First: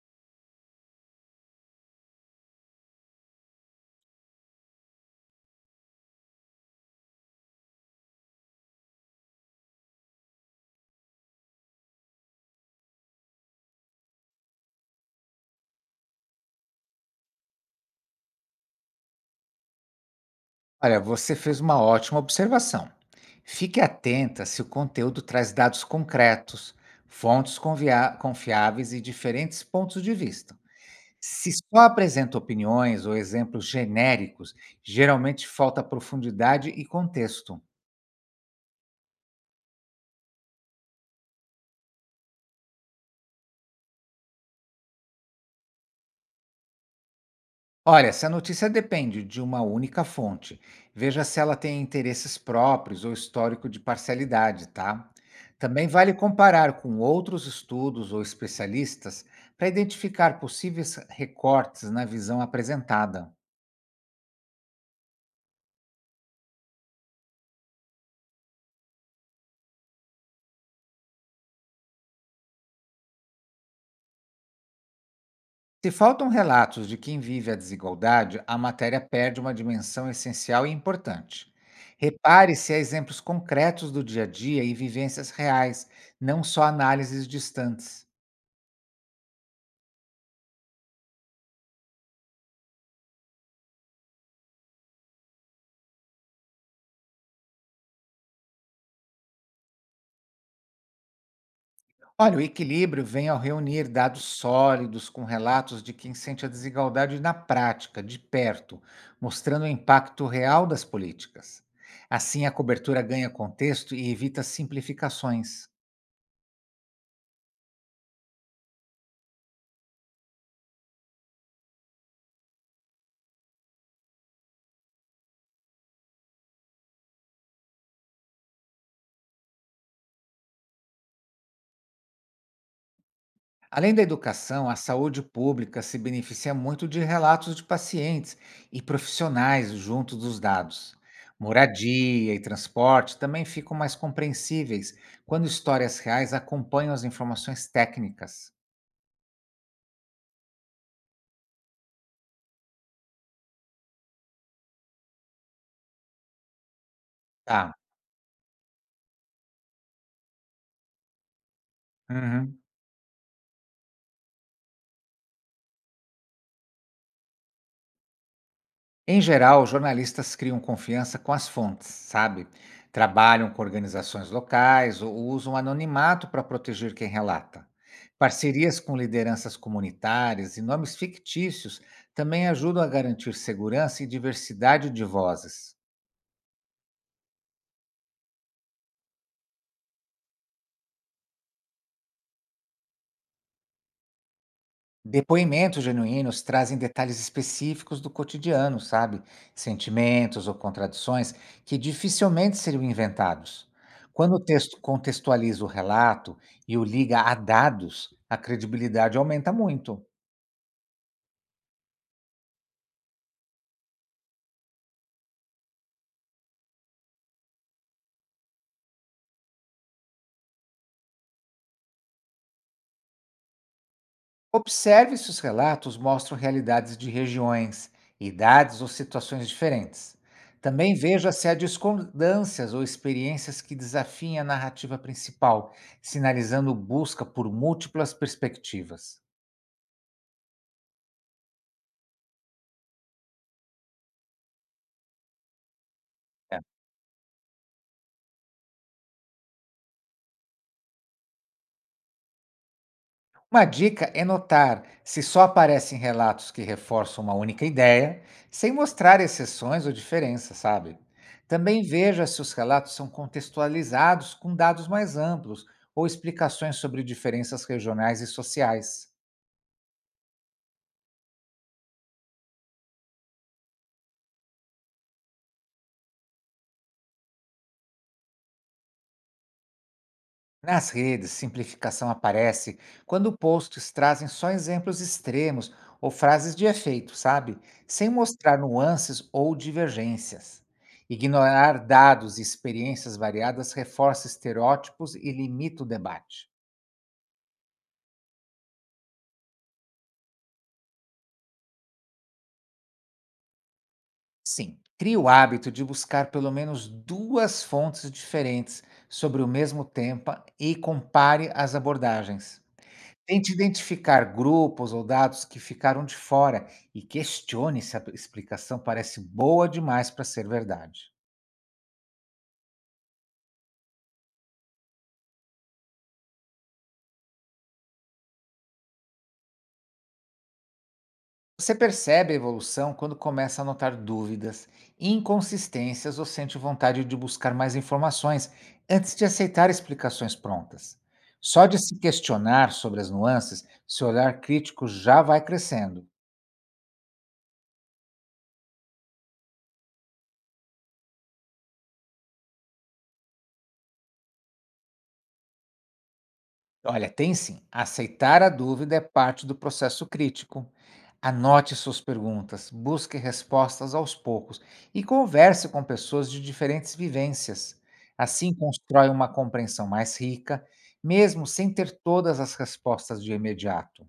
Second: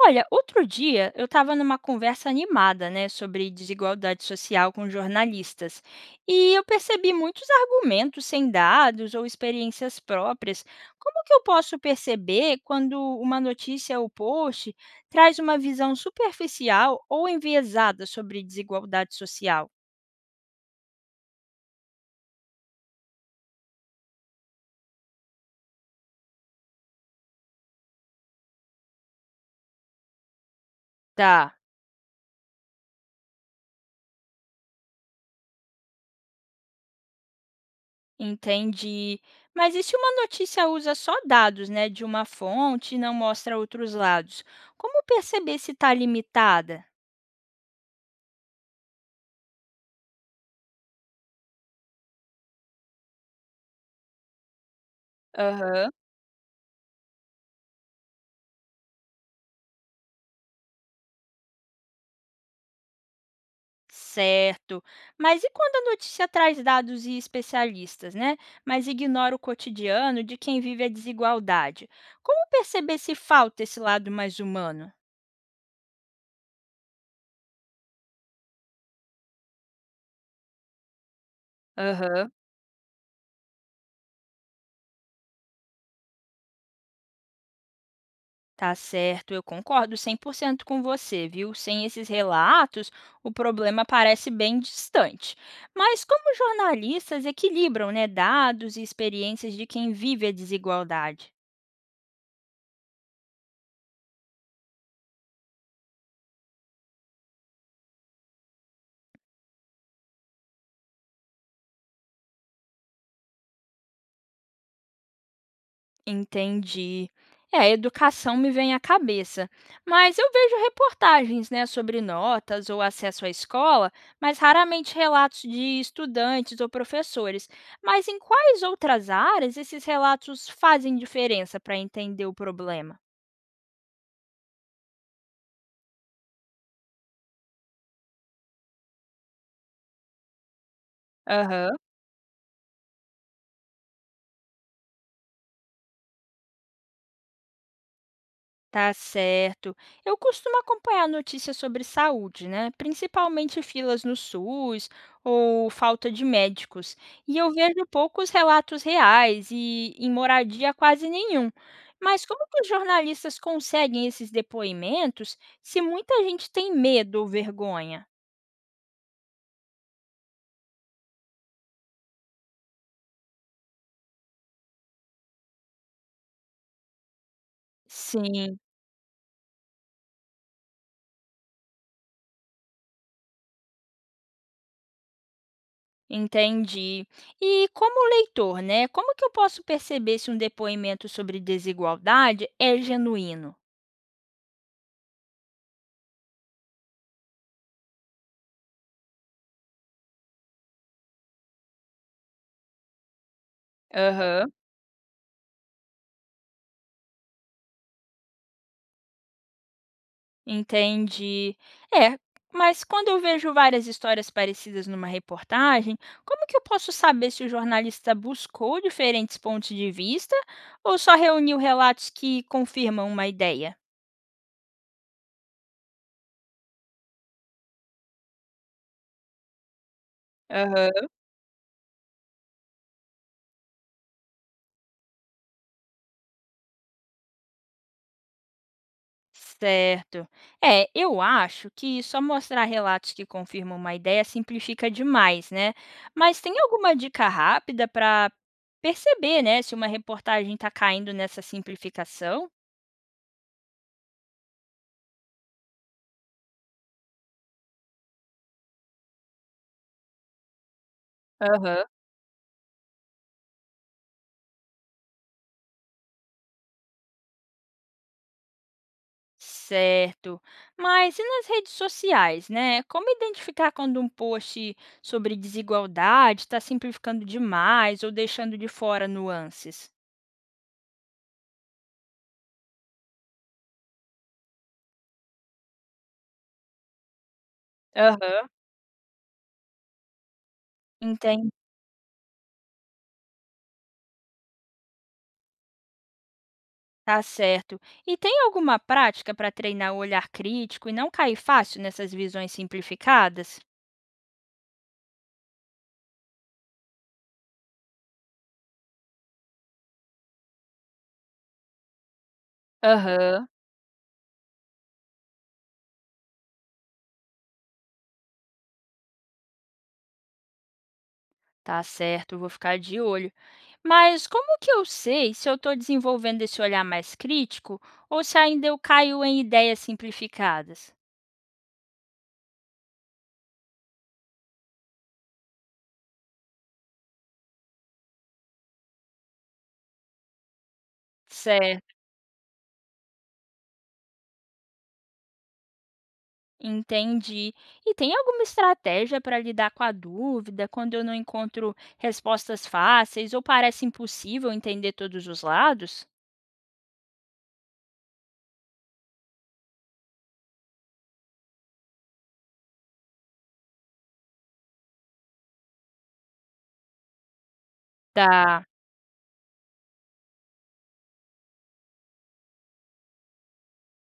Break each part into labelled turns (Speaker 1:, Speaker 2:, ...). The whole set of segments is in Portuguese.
Speaker 1: Olha, outro dia eu estava numa conversa animada, né, sobre desigualdade social com jornalistas, e eu percebi muitos argumentos sem dados ou experiências próprias. Como que eu posso perceber quando uma notícia ou post traz uma visão superficial ou enviesada sobre desigualdade social?
Speaker 2: Olha, você fez uma ótima observação. Fique atenta se o conteúdo traz dados concretos, fontes confiáveis e diferentes pontos de vista. Se
Speaker 1: Tá,
Speaker 2: só apresenta opiniões ou exemplos genéricos, geralmente falta profundidade e contexto.
Speaker 1: entendi. Mas e se uma notícia usa só dados, né, de uma fonte e não mostra outros lados? Como perceber se está limitada?
Speaker 2: Olha, se a notícia depende de uma única fonte, veja se ela tem interesses próprios ou histórico de parcialidade, tá? Também
Speaker 1: Aham.
Speaker 2: vale comparar com outros estudos ou especialistas para identificar possíveis recortes na visão apresentada.
Speaker 1: Certo. Mas e quando a notícia traz dados e especialistas, né? Mas ignora o cotidiano de quem vive a desigualdade? Como perceber se falta esse lado mais humano?
Speaker 2: Se faltam relatos de quem vive a desigualdade, a matéria perde uma dimensão essencial e importante.
Speaker 1: Aham.
Speaker 2: Repare se há exemplos concretos do dia a dia e vivências reais, não só análises distantes.
Speaker 1: Tá certo, eu concordo 100% com você, viu? Sem esses relatos, o problema parece bem distante. Mas como jornalistas equilibram, né, dados e experiências de quem vive a desigualdade?
Speaker 2: Olha, o equilíbrio vem ao reunir dados sólidos com relatos de quem sente a desigualdade na prática, de perto, mostrando o impacto real das políticas. Assim, a cobertura ganha contexto e evita simplificações.
Speaker 1: Entendi. É, educação me vem à cabeça, mas eu vejo reportagens, né, sobre notas ou acesso à escola, mas raramente relatos de estudantes ou professores. Mas em quais outras áreas esses relatos fazem diferença para entender o problema?
Speaker 2: Além da educação, a saúde pública se beneficia muito de relatos de pacientes e profissionais junto dos dados.
Speaker 1: Aham.
Speaker 2: Moradia e transporte também ficam mais compreensíveis quando histórias reais acompanham as informações técnicas.
Speaker 1: Tá certo. Eu costumo acompanhar notícias sobre saúde, né? Principalmente filas no SUS ou falta de médicos. E eu
Speaker 2: Tá.
Speaker 1: vejo poucos relatos reais e em moradia quase nenhum. Mas como
Speaker 2: Uhum.
Speaker 1: que os jornalistas conseguem esses depoimentos se muita gente tem medo ou vergonha?
Speaker 2: Em geral, jornalistas criam confiança com as fontes, sabe? Trabalham com organizações locais ou usam anonimato para proteger quem relata.
Speaker 1: Sim,
Speaker 2: Parcerias com lideranças comunitárias e nomes fictícios também ajudam a garantir segurança e diversidade de vozes.
Speaker 1: entendi. E como leitor, né? Como que eu posso perceber se um depoimento sobre desigualdade é genuíno?
Speaker 2: Depoimentos genuínos trazem detalhes específicos do cotidiano, sabe? Sentimentos ou contradições que dificilmente seriam inventados. Quando o
Speaker 1: Aham.
Speaker 2: texto contextualiza o relato e o liga a dados, a credibilidade aumenta muito.
Speaker 1: Entendi. É, mas quando eu vejo várias histórias parecidas numa reportagem, como que eu posso saber se o jornalista buscou diferentes pontos de vista ou só reuniu relatos que confirmam uma ideia?
Speaker 2: Observe se os relatos mostram realidades de regiões, idades ou situações diferentes. Também
Speaker 1: Aham.
Speaker 2: veja se há discordâncias ou experiências que desafiem a narrativa principal, sinalizando busca por múltiplas perspectivas.
Speaker 1: Certo. É, eu acho que só mostrar relatos que confirmam uma ideia simplifica demais, né? Mas tem
Speaker 2: É.
Speaker 1: alguma dica rápida para perceber, né, se uma reportagem está caindo nessa simplificação?
Speaker 2: Uma dica é notar se só aparecem relatos que reforçam uma única ideia, sem mostrar exceções ou diferenças, sabe? Também
Speaker 1: Aham.
Speaker 2: veja se os relatos são contextualizados com dados mais amplos ou explicações sobre diferenças regionais e sociais.
Speaker 1: Certo. Mas e nas redes sociais, né? Como identificar quando um post sobre desigualdade está simplificando demais ou deixando de fora nuances?
Speaker 2: Nas redes, simplificação aparece quando posts trazem só exemplos extremos ou frases de efeito, sabe? Sem
Speaker 1: Aham.
Speaker 2: mostrar nuances ou divergências.
Speaker 1: Entendi.
Speaker 2: Ignorar dados e experiências variadas reforça estereótipos e limita o debate.
Speaker 1: Tá certo. E tem alguma prática para treinar o olhar crítico e não cair fácil nessas visões simplificadas?
Speaker 2: Sim, crie o hábito de buscar pelo menos duas fontes diferentes sobre o mesmo tema e compare as abordagens.
Speaker 1: Aham.
Speaker 2: Tente identificar grupos ou dados que ficaram de fora e questione se a explicação parece boa demais para ser verdade.
Speaker 1: Tá certo, vou ficar de olho. Mas como que eu sei se eu estou desenvolvendo esse olhar mais crítico ou se ainda eu caio em ideias simplificadas?
Speaker 2: Você percebe a evolução quando começa a notar dúvidas, inconsistências ou sente vontade de buscar mais informações antes de aceitar explicações prontas. Só de
Speaker 1: Certo,
Speaker 2: se questionar sobre as nuances, seu olhar crítico já vai crescendo.
Speaker 1: entendi. E tem alguma estratégia para lidar com a dúvida quando eu não encontro respostas fáceis ou parece impossível entender todos os lados?
Speaker 2: Olha, tem sim. Aceitar a dúvida é parte do processo crítico. Anote suas perguntas, busque respostas aos poucos e converse com pessoas de diferentes vivências. Assim,
Speaker 1: Tá,
Speaker 2: constrói uma compreensão mais rica, mesmo sem ter todas as respostas de imediato.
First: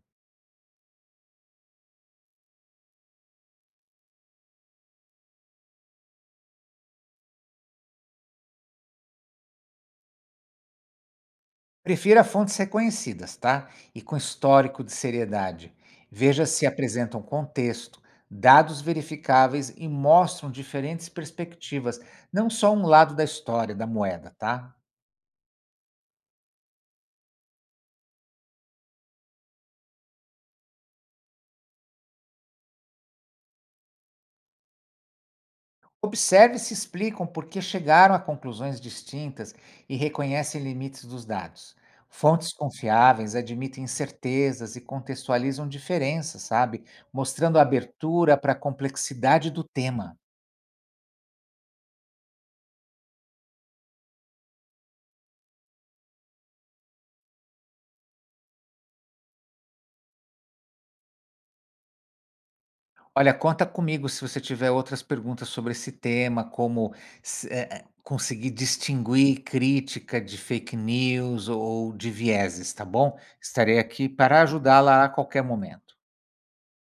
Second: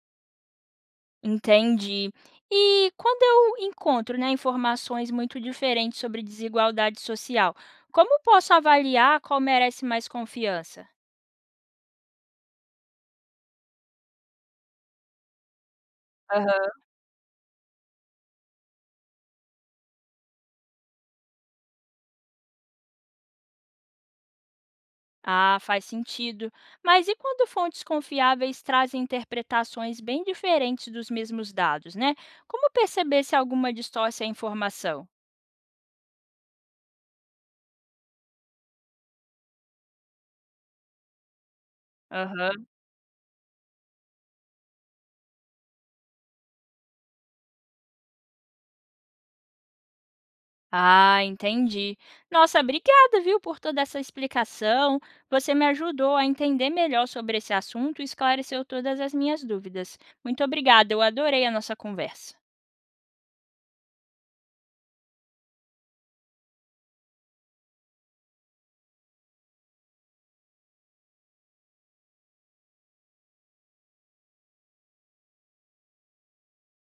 Speaker 1: entendi. E quando eu encontro, né, informações muito diferentes sobre desigualdade social, como posso avaliar qual merece mais confiança?
Speaker 2: Prefira fontes reconhecidas, tá? E com histórico de seriedade. Veja se apresentam contexto, dados verificáveis e mostram diferentes perspectivas, não só um lado da história da moeda, tá?
Speaker 1: Ah, faz sentido. Mas e quando fontes confiáveis trazem interpretações bem diferentes dos mesmos dados, né? Como perceber se alguma distorce a informação?
Speaker 2: Observe se explicam por que chegaram a conclusões distintas e reconhecem limites dos dados. Fontes
Speaker 1: Aham.
Speaker 2: confiáveis admitem incertezas e contextualizam diferenças, sabe? Mostrando abertura para a complexidade do tema.
Speaker 1: Ah, entendi. Nossa, obrigada, viu, por toda essa explicação. Você me ajudou a entender melhor sobre esse assunto e esclareceu todas as minhas dúvidas. Muito obrigada, eu adorei a nossa conversa.
Speaker 2: Olha, conta comigo se você tiver outras perguntas sobre esse tema, como conseguir distinguir crítica de fake news ou de vieses, tá bom? Estarei aqui para ajudá-la a qualquer momento.